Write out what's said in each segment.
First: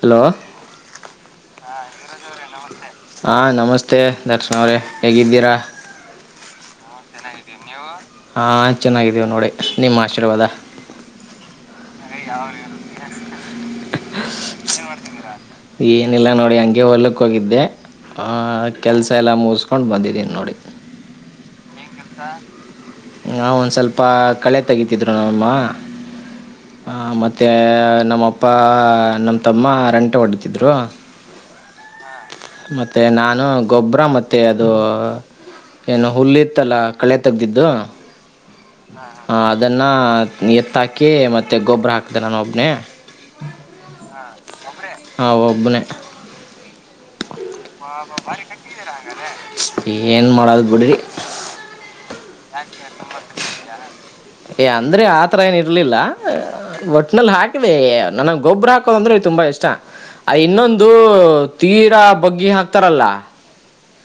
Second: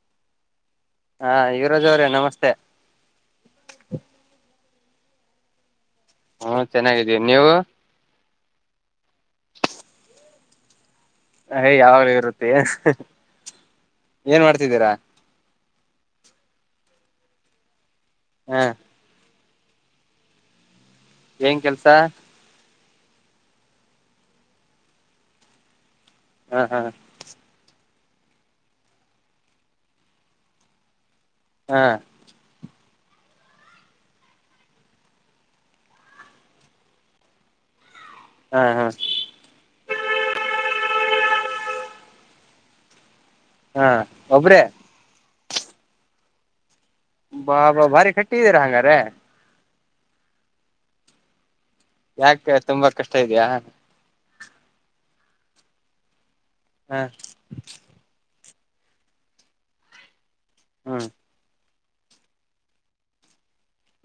Hello ಹಾ ಇವರೋಜ್ ಅವ್ರೆ ನಮಸ್ತೆ ಹಾ ನಮಸ್ತೆ ದರ್ಶನ ಅವ್ರೆ ಹೇಗಿದ್ದೀರಾ ಹ್ಮ ಚೆನ್ನಾಗಿದ್ದೀನೀ ನೀವು ಹಾ ಚೆನ್ನಾಗಿದ್ದೀವು ನೋಡಿ ನಿಮ್ಮ ಆಶೀರ್ವಾದ ಹೇ ಯಾವಾಗೂ ಇರುತ್ತೆ ಏನ್ ಮಾಡ್ತಿದ್ದೀರಾ ಏನಿಲ್ಲ ನೋಡಿ ಹಂಗೆ ಹೊಲಕ್ಕ ಹೋಗಿದ್ದೆ ಆ ಹ ಕೆಲಸ ಎಲ್ಲ ಮುಸ್ಕ ಕೊಂಡು ಬಂದಿದ್ದೀನಿ ನೋಡಿ ಏನ್ ಕೆಲ್ಸ ನಾ ಒಂದ್ ಸ್ವಲ್ಪ ಕಳೆತೆಗಿತಿದ್ರು ನಮ್ಮ ಹ ಹಾ ಅಮ್ಮ ಮತ್ತ ನಮ್ಮಪ್ಪ ನಮ್ಮ ತಮ್ಮ ರಂಟೆ ಹೊಡಿತ್ತಿದ್ರು ಹಾ ಮತ್ತೆ ನಾನು ಗೊಬ್ಬರ ಮತ್ತೆ ಅದು ಏನು ಹುಲ್ಲು ಇತ್ತಲ್ಲಾ ಕಳೆ ತೆಗೆದಿದ್ದು ಹಾ ಹಾ ಹ ಅದನ್ನ ಎತ್ತಹಾಕಿ ಮತ್ತೆ ಗೊಬ್ಬರ ಹಾಕ್ದೆ ನಾನು ಒಬ್ನೇ ಹಾ ಒಬ್ರೇ ಹಾ ಒಬ್ಬನೆ ಬಾ ಬಾ ಭಾರಿ ಕಟ್ಟಿದೀರಾ ಹಂಗಾರೆ ಏನ್ ಮಾಡೋದು ಬಿಡ್ರಿ ಹ್ಮ್ ಯಾಕೆ ತುಂಬಾ ಕಷ್ಟ ಇದಿಯಾ ಏ ಅಂದ್ರೆ ಆತರ ಏನ ಇರ್ಲಿಲ್ಲ ಹ ಒಟ್ಟನಲ್ಲಿ ಹಾಕ್ ನನಿಗೆ ಗೊಬ್ಬ್ರ ಹಾಕೋದು ಅಂದ್ರೆ ತುಂಬಾ ಇಷ್ಟ ಅ ಇನ್ನೊಂದು ಹ್ಮ್ ತೀರಾ ಬಗ್ಗಿ ಹಾಕ್ತಾರಲ್ಲ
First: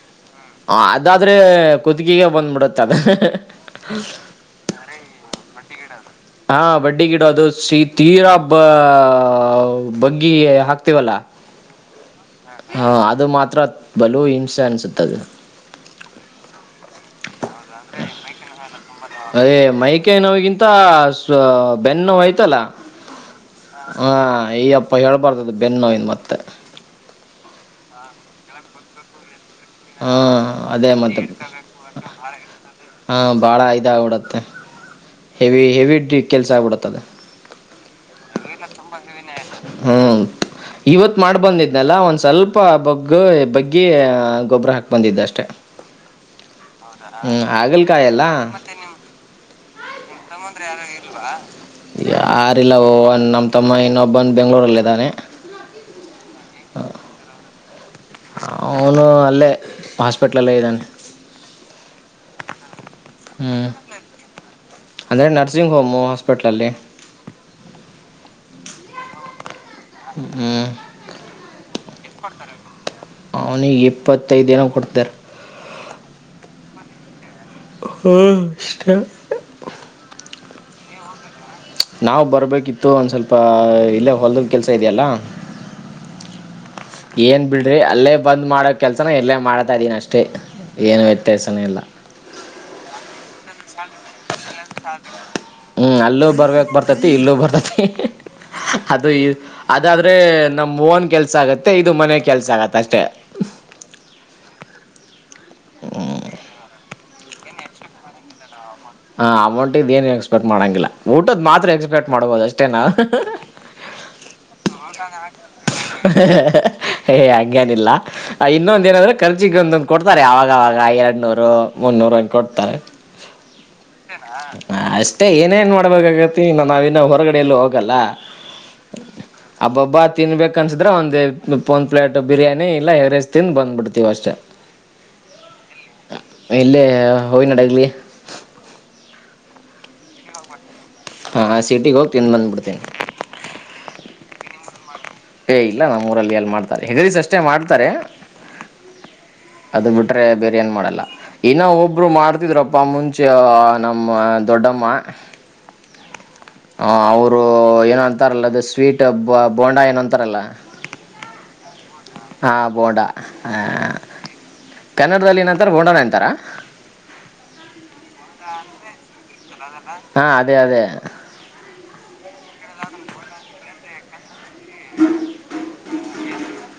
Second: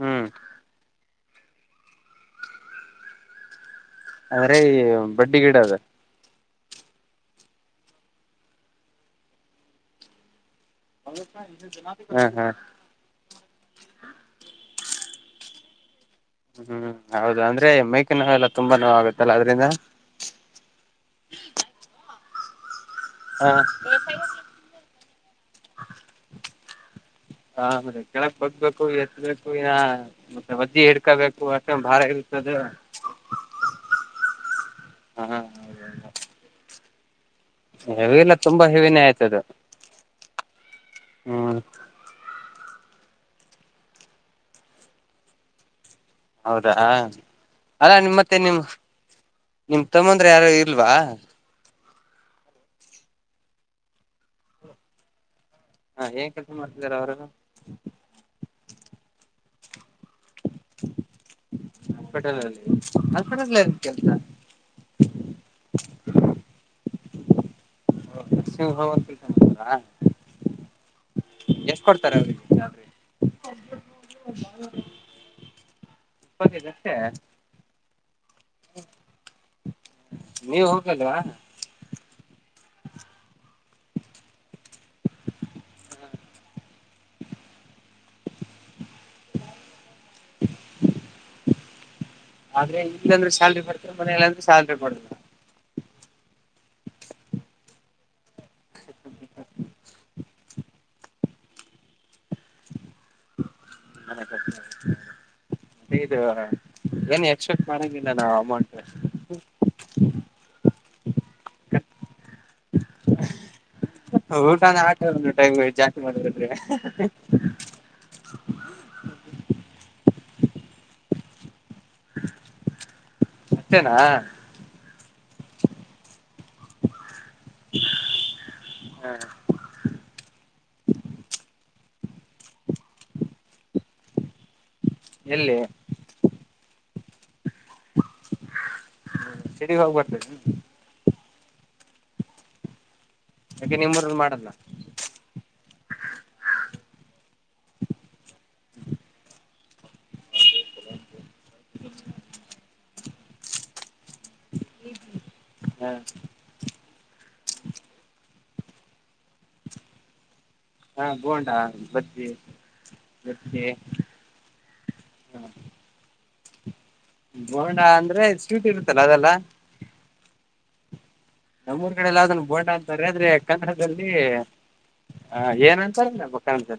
ಹ್ಮ್ ಹ ಅದಾದ್ರೆ ಕುತ್ಕಿಗೆ ಬಂದ್ಬಿಡತ್ತ ಅದ ಅಂದ್ರೆ ಈ ಬಡ್ಡಿ ಗಿಡದು ಹ ಬಡ್ಡಿ ಗಿಡದು ಸಿ ತೀರಾ ಬಾಗ್ಗಿ ಹಾಕ್ ವಲ್ಲ ಹ ಹಾ ಹ ಅದು ಮಾತ್ರ ಬಲು ಹಿಂಸೆ ಅನಿಸುತ್ತೆ ಅದು ಹ್ಮ್ ಹೌದ ಅಂದ್ರೆ ಮೈಕೈ ನೋವು ಎಲ್ಲಾ ಅದೇ ಮೈಕೈ ನೋಗಿಂತ ಬೆನ್ನು ನೋಯ್ತಲ್ಲ ಹ ಹಾ ಈಯಾಪ್ಪ ಹೇಳ್ಬಾರ್ದ್ದ ಬೆನ್ನೋವಿಂದ ಮತ್ತೆ ಹ ಕೆಳಕ್ ಬಗ್ಬೇಕು ಎತ್ತಬೇಕು ಹಾ ಮತ್ತೆ ಬಗ್ಗಿ ಅದೇ ಮತ್ತೆ ಇಡ್ಕೋಬೇಕು ಅಂತ ಬಾಳ ಇರುತ್ತದ್ದೆ ಹಾ ಭಾಳ ಇದಯಾಗಬಿಡುತ್ತೆ ಹೆವಿ ಹೆವಿ ಡ ಕೆಲ್ಸ ಆಗಿಬಿಡುತ್ತೆ ಅದು ಹೆವಿ ಅಲ್ಲ ತುಂಬಾ ಹೆವಿನೆ ಆಯ್ತು ಅದು ಹ್ಮ್ ಇವತ್ ಮಾಡಿ ಬಂದಿದ್ನಲ್ಲ ಒಂದ್ ಸ್ವಲ್ಪ ಸ್ವಲ್ಪ ಬಗ್ಗು ಬಗ್ಗಿ ಗೊಬ್ಬರ ಹಾಕಿ ಬಂದಿದ್ದು ಅಷ್ಟೆ ಹೌದಾ ಹ್ಮ್ ಅಲ್ಲ ನಿಮ್ಮ ಆಗಲ್ಕಾಯಲ್ಲ ಮತ್ತೆ ನಿಮ್ ನಿಮ್ ತಮ್ಮಂದ್ರು ಯಾರು ಇಲ್ವಾ ಯಾರಿಲ್ಲ ಓ ಒ ನಮ್ಮ ತಮ್ಮ ಇನ್ನೊಬ್ಬನ ಬೆಂಗಳೂರಲ್ಲಿ ಇದ್ದಾನೆ ಹಾ ಏನ್ ಕೆಲಸ ಮಾಡ್ತಿದಾರೆ ಅವ್ರು ಅಲ್ಲಿ ಅವನು ಅಲ್ಲೇ ಹಾಸ್ಪಿಟ್ಲಲ್ಲೇ ಇದ್ದಾನೆ ಹಾಸ್ಪೆಟಲ್ ಅಲ್ಲಿ ಹಾಸ್ಪೆಟಲ್ ಏನ್ ಕೆಲಸ ಅದೇ ನರ್ಸಿಂಗ್ ಹೋಮು ಹಾಸ್ಪಿಟ್ಲಲ್ಲಿ ನರ್ಸಿಂಗ್ ಹೋಂ [unintelligible] ಹ್ಮ್ ಕೊಡ್ತಾರೆ ಅವ್ರಿಗೆ ಸ್ಯಾಲರಿ ಅವನಿಗೆ ಇಪ್ಪತ್ತೈದುದಿನ ಕೊಡ್ತಾರೆ ಇಪತ್ತುಐದು ದಿನ ಅಷ್ಟೇ ಹ್ಮ್ ಅಷ್ಟೇ ನೀವು ಹೋಗಕ್ಲ್ವಾ ನಾವು ಬರಬೇಕಿತ್ತು ಒಂದು ಸ್ವಲ್ಪ ಇಲ್ಲೇ ಹೊಲದ ಕೆಲಸ ಇದೆಯಲ್ಲ ಹ್ಮ ಏನ್ ಬಿಡ್ರಿ ಅಲ್ಲೇ ಬಂದ್ ಮಾಡೋ ಕೆಲ್ಸನ ಎರ್ಲ್ಲೇ ಮಾಡ್ತಾ ಇದ್ದೀನ ಅಷ್ಟೇ ಏನು ವ್ಯತ್ಯಾಸನ ಇಲ್ಲ ಆದ್ರೆ ಇಲ್ಲಂದ್ರೆ ಶಾಲಲ್ರಿ ಬರ್ತ ಮನ್ರೆ ಹ್ಮ್ ಅಲ್ಲೂ ಬರ್ಬೇಕಕ್ ಬರ್ತತಿ ಇಲ್ಲೂ ಬರ್ತತಿ ಅದು ಈ ಅದಾದ್ರೆ ನಮ ಓನ್ ಕೆಲ್ಸ ಆಗತ್ತೆ ಇದು ಮನೆ ಕೆಲ್ಸ ಆಗತ್ತೆ ಅಷ್ಟೆ ಹ [inaudible] ಏನ್ ಎಕ್ಸ್ಪೆಕ್ಟ್ ಮಾಡಂಗಿಲ್ಲ ನಾವವು ಅಮೌಂಟ್ ಹಾ ಅಮೌಂಟ್ ಇದ ಏನು ಎಕ್ಸ್ಪೆಕ್ಟ್ ಮಾಡಂಗಿಲ್ಲ ಊಟದ್ ಮಾತ್ರ ಎಕ್ಸ್ಪೆಕ್ಟ್ ಮಾಡ್ಬೋಹುದು ಅಷ್ಟೇ ನಾವು ಊಟನ ಆಟ ಟೈಮ್ ಜಾಸ್ತಿ ಮಾಡಿದ್ರೆ ಏ ಹಂಗನಿಲ್ಲ ಇನ್ನೊಂದ ಏನಂದ್ರೆ ಖರ್ಚಿಗೆ ಒಂದೊಂದು ಕೊಡ್ತಾರೆ ಆವಾಗವಾಗ ಎರಡ್ ನೂರು ಮುನ್ನೂರು ಅಂತ ಕೊಡ್ತಾರೆ ಅಷ್ಟೇನಾ ಅಷ್ಟೇ ಏನೇನ್ ಮಾಡ್ಬೇಕಾಗತಿ ಇನ್ನು ನಾವಿನ್ನ ಹೊರಗಡ ಎಲ್ಲೂ ಹೋಗಲ್ಲ ಹ್ಮ ಹಬ್ಬಬ್ಬ ತಿನ್ಬೇಕ ಅನ್ಸಿದ್ರೆ ಒಂದು ಒಂದು ಪ್ಲೇಟ್ ಬಿರಿಯಾನಿ ಇಲ್ಲ ಎವರೇಜ್ ತಿಂದ್ ದ ಬಂದ್ಬಿಡ್ತೀವಿ ಅಷ್ಟೇ ಎಲ್ಲಿ ಎಲ್ಲೇ ಹೋಗ ನಡಗ್ಲಿ ಹ್ಮ ಚೆಡಿಗ್ ಹೋಗ್ಬರ್ತೇ ಹಾಂ ಸಿಟಿಗೆ ಹೋಗಿ ತಿಂದ್ ದ ಬಂದುಬಡ್ತೇ ಯಾಕೆ ನಿಮ್ಮೂರರು ಮಾಡಲ್ಲ ಪೇ ಇಲ್ಲ ನಮ್ಮ ಊರಲ್ಲಿ ಎಲ್ಲಿ ಮಾಡ್ತಾರೆ ಹೆಗರಿಸರಿಸ ಅಷ್ಟೇ ಮಾಡ್ತಾರೆ ಅದು ಬಿಟ್ರರೆ ಬಿರಿಯಾನಿ ಮಾಡಲ್ಲ ಇನ್ನು ಒಬ್ರು ಮಾಡ್ತಿದ್ರಪ್ಪ ಮುಂಚೆ ನಮ್ಮ ದೊಡ್ಡಮ್ಮ ಹ್ಮ್ ಹಾಂ ಅವರು ಏನು ಅಂತಾರಲ್ಲ ಅದು ಸ್ವೀಟ್ ಬ ಬೋಂಡ ಏನು ಅಂತಾರಲ್ಲ ಹಾ ಬೋಂಡಾ ಬಜ್ಜಿ ಹ ಬೋೊಂಡಾ ಆ ಮಿರ್ಚಿ ಕನ್ನಡದಲ್ಲಿ ಏನಂತಾರೆ ಗೋಡೋಣೆ ಅಂತಾರ ಬೋಣ ಅಂದ್ರೆ ಸ್ಟ್ ಇರುತ್ತಲ್ಲ ಅದೆಲ್ಲಾ ಹಾ ಅದೇ ಅದೇ ನಮ್ಮೂಊರ್ ಕಡೆಲ್ಲನ್ ಬೋಂಡ ಅಂತಾರೆ ಆದ್ರೆ ಕನ್ನಡದಲ್ಲಿ ಆ ಏನ ಬಕ ಅಂತ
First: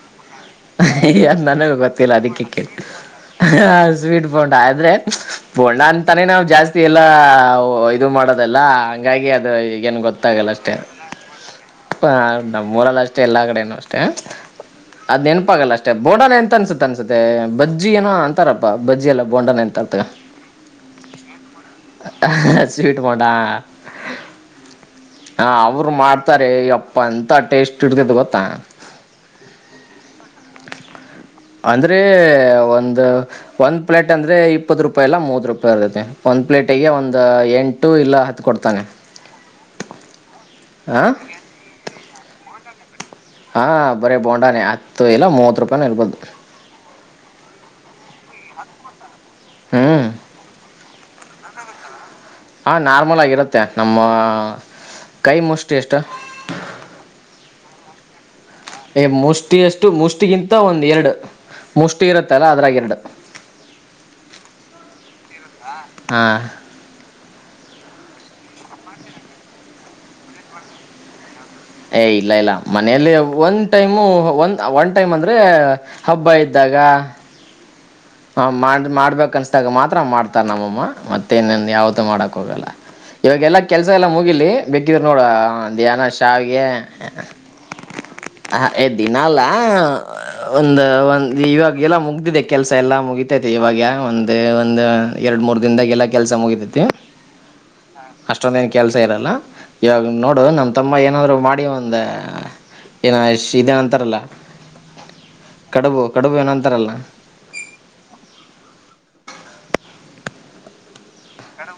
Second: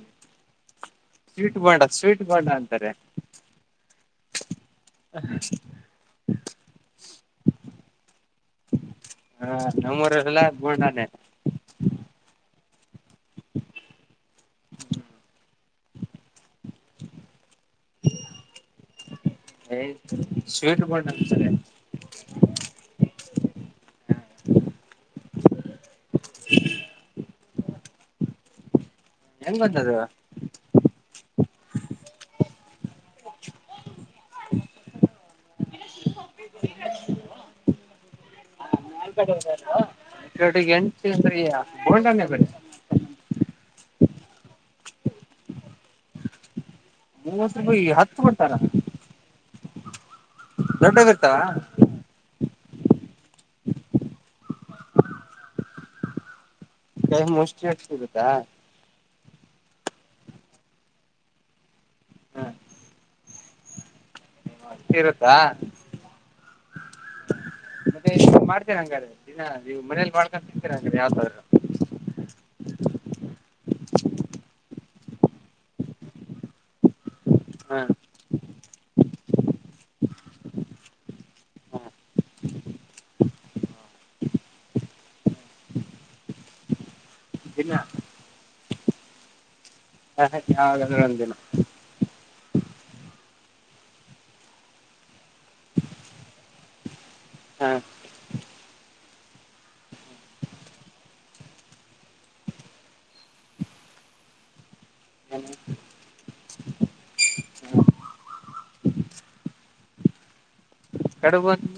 ಅ ನನಗೂ ಗೊತ್ತಿಲ್ಲ ಬೋಂಡಾ ಅದಕ್ಕಕ್ಕೆ ಅಂತಾರೆ ಹ ಸ್ವೀಟ್ ಬೋೊಂಡ ಆದ್ರೆ ಬೋೊಂಡ ಅಂತಾನೇ ನಾವವು ಜಾಸ್ತಿ ಎಲ್ಲಾ ಇದು ಮಾಡೋದಲ್ಲ ಹಂಗಾಗಿ ಹಾ ಅದು ಈಗೇನು ನಮ್ಮೂರಲ್ಲೆಲ್ಲ ಗೊತ್ತಾಗಲ್ಲ ಅಷ್ಟೇ ಬೋಂಡಾನೆ ಹ ನಮ್ಮ್ ಊರಲ್ಲ ಅಷ್ಟೇ ಎಲ್ಲಾ ಕಡೆನುೂ ಅಷ್ಟೇ ಅದ್ ನೆನಪಾಗಲ್ಲ ಅಷ್ಟೇ ಮ ಬೋಂಡಾನೆ ಎಂತ ಅನ್ಸುತ್ತೆ ಅನ್ಸೆ ಬಜ್ಜಿ ಏೋ ಅಂತಾರಪ್ಪಾ ಬಜ್ಜಿ ಎಲ್ಲ ಬೋಂಡಾನೆ ಎಂತ ಅರ್ತ ಬೇಟ ಮಾಡಣ ಸರಿ ಸ್ವೀಟ್ ಮಾಡೋಟಾ ಹ ಅವರು ಮಾಡ ಹತಾರೆ ಅಪ್ಪ ಅಂತ ಟೇಸ್ಟ್ ಇಡ್ತೇತೆ ಗೊತ್ತಾ ಹೆಂಗ ಗತ್ತದ ಅಂದ್ರೆ ಒಂದು ಒಂದ್ ಪ್ಲೇಟ್ ಅಂದ್ರೆ ಇಪ್ಪತ್ ರೂಪಾಯಿ ಇಲ್ಲ ಮೂವತ್ ರೂಪಾಯಿ ಇರುತ್ತೆ ಒಂದ್ ಪ್ಲೇಟಗೆ ಒಂದ್ ಎಂಟು ಇಲ್ಲಾ ಹತ್ತು ಕೊಡ್ ನಾಲ್ ಕಡೆ ಇಲ್ವಾಡು ಹ ಎಂಟು ಅಂದ್ರೆ ಬೋಂಡಾನೆ ಕಡೆ ಹಾಂ ಬರೀ ಬೋಂಡಾನೆ ಹತ್ತು ಇಲ್ಲ ಮೂವತ್ತು ರೂಪಾಯನೂ ಇರ್ಬೋದು ಮೂವತ್ಪಾಯ ಹತ್ತು ಕೊಡ್ತಾರ [inaudible] ಹಾ [unintelligible] ಹಾ ನಾರ್ಮಲ್ ಆಗಿರುತ್ತೆ ನಮ್ಮ ಕೈ ಮುಷ್ಟಿ ಎಷ್ಟ. ಕೈ ಮುಷ್ಟಿ ಎಷ್ಟ ಸಿಗತ್ತಾ. ಕೈ ಮುಷ್ಟಿಯಷ್ಟು ಮುಷ್ಟಿಗಿಂತ ಒಂದ ಎರಡು. ಮುಷ್ಟಿ ಇರುತ್ತಲ್ಲ ಅದ್ರಗ ಎರಡು. ಅಷ್ಟ ಇರುತ್ತಾ. ಹಾ ಮತ್ತೆ ಮಾಡ್ತಿರಾ ಹಂಗಾದ್ರೆ ದಿನ ನೀವು ಮನೇಲಿ ಮಾಡ್ಕೊಂಡ ತಿಂತೀರಾ ಹಂಗಾದ್ರೆ ಯಾವಗಾದ್ರೂ. ಏ ಇಲ್ಲ ಇಲ್ಲ ಮನೆಯಲ್ಲಿ ಒನ್ ಟೈಮು ಒ [unintelligible] ಒನ್ ಟೈಮ್ ಅಂದ್ರೆ. ಹಬ್ಬ ಇದ್ದಾಗ. [inaudible] ಹ ಮಾಡ ಮಾಡ್ಬೇಕ ಅನ್ಸ್ದಾಗ ಮಾತ್ರ ಮಾಡ್ತಾರ ನಮ್ಮಮ್ಮ ಮತ್ತೆ ಇನ್ನೊಂದು ಯಾವ್ದು ಮಾಡಕ್ ಹೋಗಲ್ಲ. ಇವಾಗೆಲ್ಲ ಕೆಲಸ ಎಲ್ಲ ಮುಗಿಲಿ ಬೇಕಿದರು ನೋಡ ಏನೋ ಶಾವಿಗೆ ದಿನ [unintelligible] ಹ ಎ ದಿನ ಅಲ್ಲ ಹ ಹ ಒಂದ ಯಾವಾಗಾದ್ರೂ ಒಂದ್ ದಿನ ಒಂದು ಇವಾಗ ಎಲ್ಲ ಮುಗ್ದಿದೆ ಕೆಲ್ಸ [unintelligible] ಎಲ್ಲಾ ಮುಗಿತೈತಿ ಇವಾಗ ಒಂದ್ ಒಂದ್ ಎರಡ್ ಮೂರ್ ದಿನದಾಗ ಎಲ್ಲಾ ಕೆಲ್ಸ ಮುಗಿತತಿ. ಹಾ ಅಷ್ಟೊಂದೇನ್ ಕೆಲ್ಸ ಇರಲ್ಲ ಇವಾಗ ನೋಡು ನಮ್ಮ ತಮ್ಮ ಏನಾದ್ರು ಮಾಡಿ ಒಂದ ಏನು [unintelligible] ಇದೇನಂತಾರಲ್ಲ ಕಡುಬು ಕಡುಬು ಏನೋ ಅಂತಾರಲ್ಲ [unintelligible] [unintelligible]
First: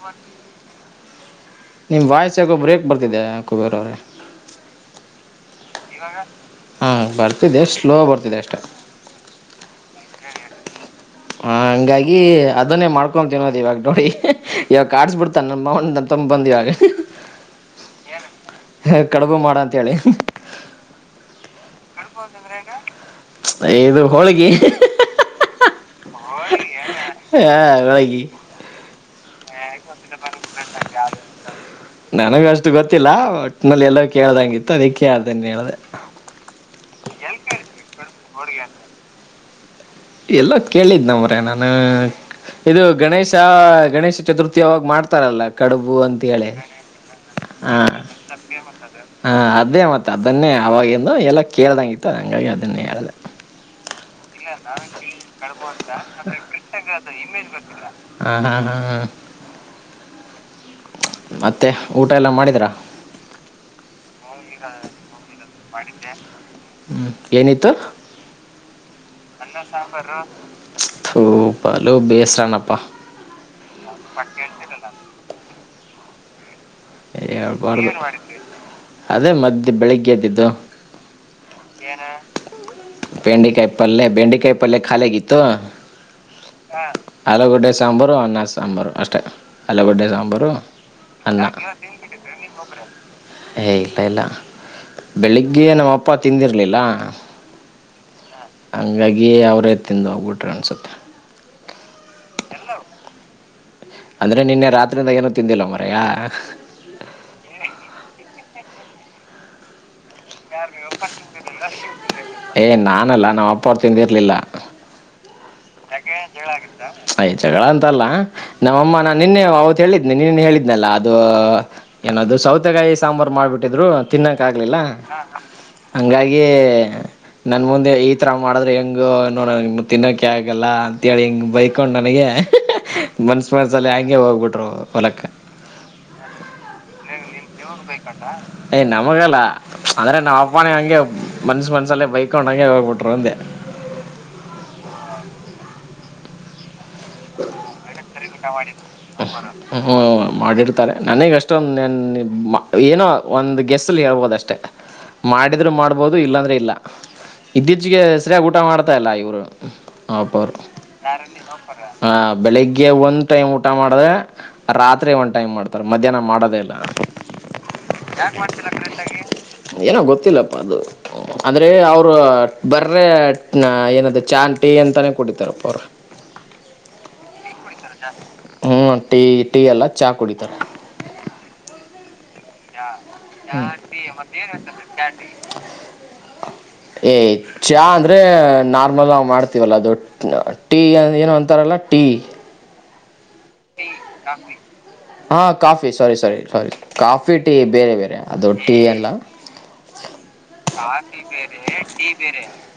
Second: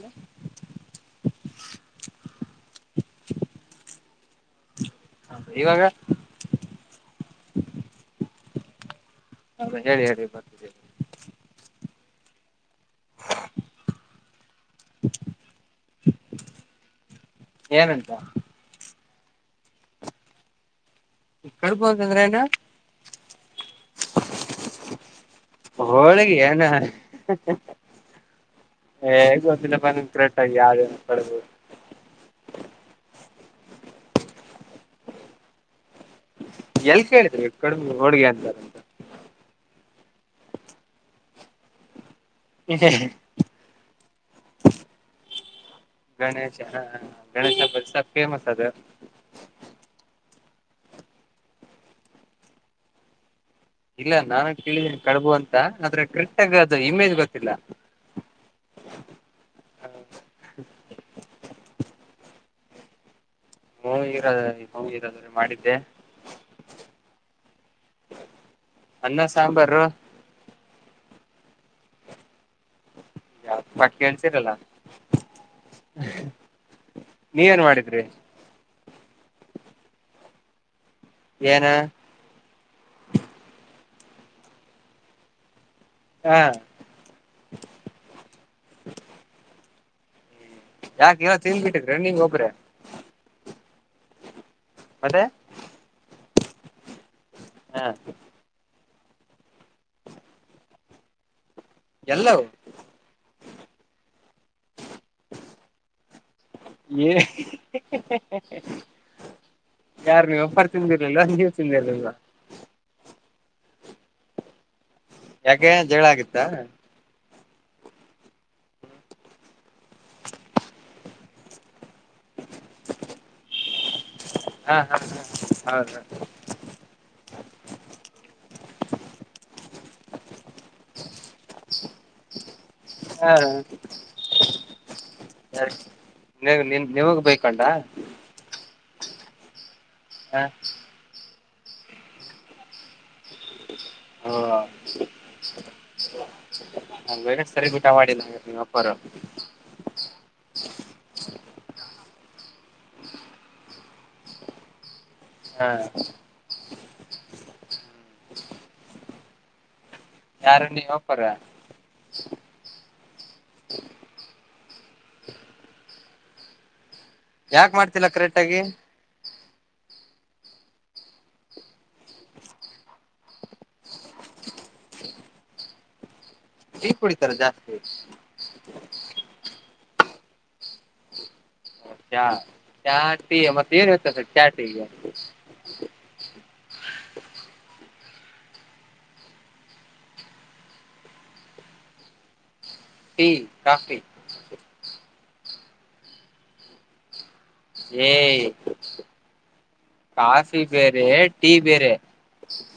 ನಿಮ್ಮ ವಾಯ್ಸ್ ಯಾಕೋ ಬ್ರೇಕ್ ಬರ್ತಿದೆ ಯಾಕೋ. [unintelligible] ಇವಾಗ. ಹಾ ಬರ್ತಿದೆ ಸ್ಲೋ ಬರ್ತಿದೆ ಅಷ್ಟೇ. [unintelligible] ಇವಾಗ್ ಹೇಳಿ ಹೇಳಿ ಬರ್ತಿ ಹಂಗಾಗಿ ಅದನ್ನೇ ಮಾಡ್ಕೊ ತಿನ್ನೋದು ಇವಾಗ ನೋಡಿ ಇವಾಗ ಕಡ್ಸ್ ಬಿಡ್ತಾನ ನಮ್ ಮಾವನ ನಮ್ಮ ತಮ್ಮ [unintelligible] ಇವಾಗ. [unintelligible] ಏನಂತ. ಹ ಕಡುಬು ಮಾಡ ಅಂತೇಳಿ. ಕಡಬು ಅಂತ ಅಂದ್ರೆ ಏನ. [unintelligible] ಇದು ಹೋಳಿಗೆ. [unintelligible] ಹೋಳಿಗೆಯಾನ ಆ, [unintelligible] ಹೋಳಿಗೆ [unintelligible] ಕ್ರರೆಟ್ ಆಗಿ ಯಾವ್ದ್ ಏನು [unintelligible] ನನಗ ಅಷ್ಟು ಗೊತ್ತಿಲ್ಲ ಒಟ್ನಲ್ಲಿ ಎಲ್ಲೋ ಕೇಳ್ದಂಗ ಇತ್ತು ಅದಕ್ಕೆ ಅದನ್ನ ಹೇಳ್ದೆ. ಎಲ್ ಕೇಳಿದ್ವಿ ಕಡಬು ಹೋಳಿಗೆ ಅಂತಾ. ಎಲ್ಲೋ ಕೇಳಿದ್ ನಮ್ರ ನಾನು ಇದು ಗಣೇಶ್ [unintelligible] ಗಣೇಶ ಚತುರ್ಥಿ ಅವಾಗ್ ಮಾಡ್ತಾರಲ್ಲ. ಕಡಬು. [unintelligible] ಗಣೇಶ ಹಾ ಗಣೇಶ ಹಬ್ಬ [unintelligible] ಫೇಮಸ್ ಅದು. ಹಾ ಅದೇ ಮತ್ತ ಅದನ್ನೇ ಅವಾಗಿಂದ ಎಲ್ಲೋ ಕೇಳ್ದಂಗ ಇತ್ತು ಹಂಗಾಗಿ ಅದನ್ನೇ ಹೇಳ್ದ. ಇಲ್ಲ ನಾನು ಕೇಳಿದಿನಿ ಕಡಬು ಅಂತ ಆದ್ರೆ ಕರೆಕ್ಟಗ ಅದು ಇಮೇಜ್ ಗೊತ್ತಿಲ್ಲ. ಹಾ ಹಾ ಹಾ ಹ. ಮತ್ತೆ ಊಟ ಎಲ್ಲ ಮಾಡಿದರಾ. ಹಿ [unintelligible] ಹೋಗಿದತ್ತ್ರ ಮಾಡಿದ್ದೆ. ಹ್ಮ್ ಏನಿತ್ತು. ಅನ್ನ ಅಣ್ಣ ಸಾಂಬಾರು ಸಾಹುಕಾರು ಥೂ ಬಲು ಬೇಸರನಪ್ಪ ಪಾಟಕಿ ಅನ್ಸರಲ್ಲ ಹಬಾರ್ದು ಅದೇ ಮದೆ ಬೆಳಿಗ್ಗೆ ದ್ದಿದ್ದು ಏನ ಭೆಂಡಿಕಾಯಿ ಪಲ್ಲ್ಲ ಭೆಂಡಿಕಾಯಿ ಪಲ್ ಖಾಲ ಗಿತ್ತು ಹಾ ಆಲೂಗಡ್ಡೆ ಸಾಂಬಾರು ಅನ್ನ ಸಾಂಬಾರು ಅಷ್ಟೇ ಆಲೂಗಡ್ಡೆ ಸಾಂಬಾರು ಯಾಕೆಏೋ ಅನ್ನ ತಿದ್ ಬಿಟಿ ರಣಿಂಗ್ ಒಬ್ರೆ ಏ ಇಲ್ಲ ಇಲ್ಲ ಮತ್ತೆ ಬೆಳಗ್ಗೆ ನಮ್ಮಪ್ಪ ತಿಂದಿರ್ಲಿಲ್ಲ ಹಾ ಹಂಗಾಗಿ ಅವ್ರೇ ತಿಂದು ಹೋಗ್ಬಿಟ್ರೆ ಅನ್ಸುತ್ತೆ ಎಲ್ಲವು ಹ ಅಂದರೆ ನಿನ್ನೆ ರಾತ್ರಿಯಿಂದಾಗ ಏನೂ ತಿಂದಿಲ್ಲ ಮರೆಯ [inaudible] ಯಾರ ನೀವು ಒಬ್ರು ತಿಂದಿರ್ಲ್ವ ನೀವು ತಿಂದಿರ್ಲ್ವಾ ಏ ನಾನಲ್ಲ ನಮ್ಮ್ ಅಪ್ಪ ಅವರು ತಿಂದಿರ್ಲಿಲ್ಲ ಯಾಕೆ ಜಗಳ ಆಗಿತ್ತಾ ಆಯ್ ಜಗಳ ಅಂತಲ್ಲ ನಮ್ಮಮ್ಮ ನಾನ್ ನಿನ್ನೆ ಅವತ್ ಹೇಳಿದ್ನನೆ ನಿನ್ನ ಹೇಳಿದ್ನಲ್ಲಾ ಅದು ಏನ ಸೌತೆಕಾಯಿ ಸಾಂಬಾರು ಮಾಡ್ಬಿಟ್ಟಿದ್ರು ತಿನ್ನಕ ಹಾ ಆಗ್ಲಿಲ್ಲ ಹಾ ಹೌದಾ ಹಂಗಾಗಿ ನನ್ ಮುಂದೆ ಈ ತರ ಮಾಡಿದ್ರೆ ಹೆಂಗುನ್ನೋ ನ ತಿನ್ನೋಕೆ ಆ ಹಾಗಲ್ಲ ಅಂತೇಳಿ ಹಿಂಗ್ ಬೈಕೊಂಡ್ ನನಗೆ ಹಾ ಮನ್ಸ ಮನ್ಸಲ್ಲಿ ಹಂಗೆ ಹೋಗ್ಬಿಟ್ರು ಹೊಲಕ್ಕ ಯ ನೀ ನಿ ನಿವಗ್ ಬೈಕ್ಂಟ ಯ್ ನಮಗಲ್ಲ ಅಂದ್ರೆ ನಾವ್ ಹ ಅಪ್ಪಾನಿ ಹಂಗೆ ಮನ್ಸ ಮನ್ಸಲ್ಲೇ ಬೈಕ್ ಒೋಂಗೆ ಹೋಗ್ಬಿಟ್ರು ಒಂದೆ ಹ್ಮ ಹ ಬೇಗ ಸರಿ ಊಟ ಮಾಡಿಲ್ಲ ನಿವ ಅಪ್ಪರು ಹ್ಮ್ ಮಾಡಿರ್ತಾರೆ ನನಗೆ ಅಷ್ಟೊಂದು ನ ಏನೋ ಒಂದು ಗೆಸ್ಲ್ಲಿ ಹೇಳ್ಬೋದ ಅಷ್ಟೆ ಹ ಹ ಮಾಡಿದರೂ ಮಾಡ್ಬೋದು ಇಲ್ಲಾಂದರೆೆ ಇಲ್ಲ ಇತ್ತೀಚೆಗೆ ಹೆಸರಿಾಗಿ ಊಟ ಮಾಡ್ತಾಯ ಇಲ್ಲ ಇವರು ಯಾರ ನೀ ಹಪರ ಹಾ ಬೆಳಿಗ್ಗೆ ಒಂದ್ ಟೈಮ್ ಊಟ ಮಾಡಿದ್ರೆ ರಾತ್ರಿ ಒಂದ್ ಟೈಮ್ ಮಾಡ್ತಾರ ಮಧ್ಯಾಹ್ನ ಮಾಡೋದೇ ಇಲ್ಲ ಯಾಕ್ ಮಾಡ್ತಿಲ್ಲ ಯಾ ಕರೆಕ್ಟ್ ಆಗಿ ಮಾಡ್ತಿ ಏನೋ ಗೊತ್ತಿಲ್ಲಪ್ಪಾ ಅದು ಅಂದರೆ ಅವರು ಬರ್ರ ಏನದ ಚಾನ್ ಟೀ ಅಂತಾನೇ ಕುಡಿತಾರಪ್ಪ ಅವರು ಈನ್ ಕುಡಿತಾರೆ ಜಾಸ್ತಿ ಜಾಸ್ತಿ ಹ್ಞೂ ಟೀ ಟೀ ಎಲ್ಲ ಚಹಾ ಕುಡಿತಾರೆ ಅತ್ಯಾ ಮತ್ತೆ ಏನ್ಂತ [unintelligible] ಏಯ್ ಚಾ ಅಂದ್ರೆ ನಾರ್ಮಲ್ ಮಾಡ್ತೀವಲ್ಲ ದೊಡ್ಡ ಟೀ ಏನು ಅಂತಾರಲ್ಲ ಟೀ ಟೀ ಕಾಫಿ ಹಾ ಕಾಫಿ ಸರಿ ಸರಿ ಸರಿ ಕಾಫಿ ಟೀ ಬೇರೆ ಏ ಬೇರೆ ಅದು ಟೀ ಎಲ್ಲ ಕಾಫಿ ಬೇರೆ ಟೀ ಬೇರೆ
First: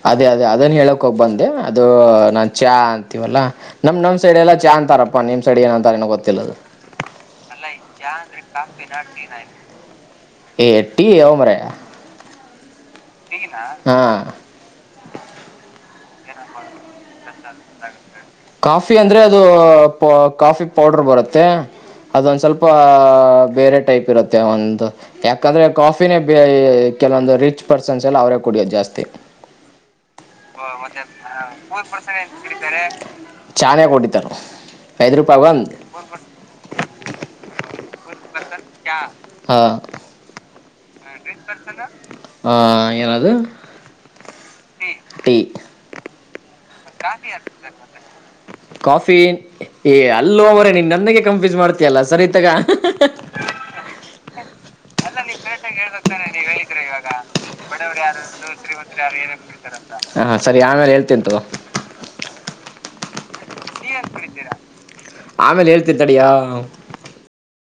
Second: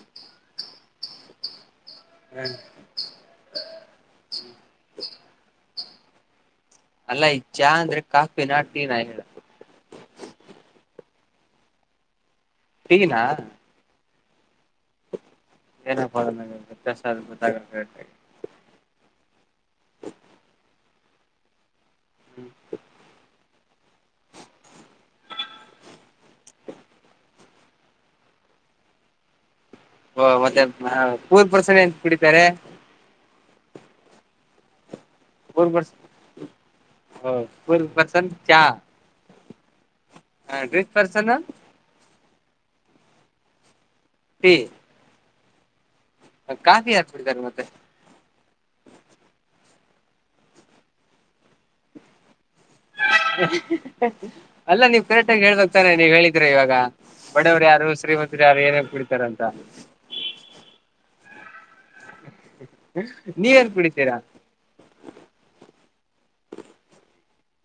ಅದೇ ಅದೇ ಅದನ್ ಹೇಳಕ್ ಹೋಗ್ಬಂದೆ ಅದು ಹ ನಾನ್ ಚಾ ಅಂತೀವಲ್ಲಾ ನಮ್ ನಮ ಸೈಡ್ ಎಲ್ಲ ಚಾ ಅಂತಾರಪ್ಪ ನಿಮ್ ಸೈಡ್ ಏ ಅಂತಾರೆಏನ ಗೊತ್ತಿಲ್ಲದು ಅಲ್ಲ ಈ ಚಾ ಅಂದ್ರೆ ಕಾಫಿ ನಾ ಟೀ ನ ಹೇಳ ಎಏ ಟಿ ಅವ ಮ್ರ ಟೀನಾ ಹಾ ಏ ಪಡ ಕಾಫಿ ಅಂದ್ರೆ ಅದು ಕಾಫಿ ಪೌಡರ್ ಬರುತ್ತೆ ಅದೊಂದು ಸ್ವಲ್ಪ ಬೇರೆ ಟೈಪ್ ಇರುತ್ತೆ ಒಂದು ಯಾಕಂದ್ರೆ ಕಾಫಿನೇ ಕೆಲವೊಂದು ರಿಚ್ ಪರ್ಸನ್ಸ್ ಎಲ್ಲ ಅವ್ರೇ ಕುಡಿಯೋದು ಜಾಸ್ತಿ ಹಓ ಮತ್ತೆ ಪೂರ್ರ್ಸ ಚಾನೆ ಕೊಟ್ಟಿದ್ದರು ಐದ ರೂಪಗುವ ಹರ್ ಪಸಂ ಚಾ ಹಾೀ [inaudible] ಹ ಏನದು ಪಿ [inaudible] ಕಾಫಿ ಯಾರ್ ಕುಡಿತಾರೆ ಮತ್ತೆ ಕಾಫಿ ಏ್ ಅಲ್ಲೋ ಅವರೇ ನೀನ್ ನನಗೆ ಕನ್ಫ್ಯೂಸ್ ಮಾಡ್ತಿಯಯಲ್ಲ ಸರಿ ಇತ್ತಗ [inaudible] ಅಲ್ಲ ನೀವ್ ಕರೆಕ್ಟ್ಗಿ ಹೇಳ್ಬೇಕಕ್ತಾನೆ ನೀವ್ ಹೇಳಿದ್ರ ಇವಾಗ ಬಡವ್ರು ಯಾರು ಶ್ರೀಮಂತರಿ ಯಾರು ಏನ ಕುಡಿತಾರ ಅಂತ ಹ ಹ ಸರಿ ಆಮೇಲೆ ಹೇಳ್ತಂತು ನೀವೇನ್ ಕುಡಿತೀರಾ ಆಮೇಲೆ ಹೇಳ್ತಿ ತಡಿಯ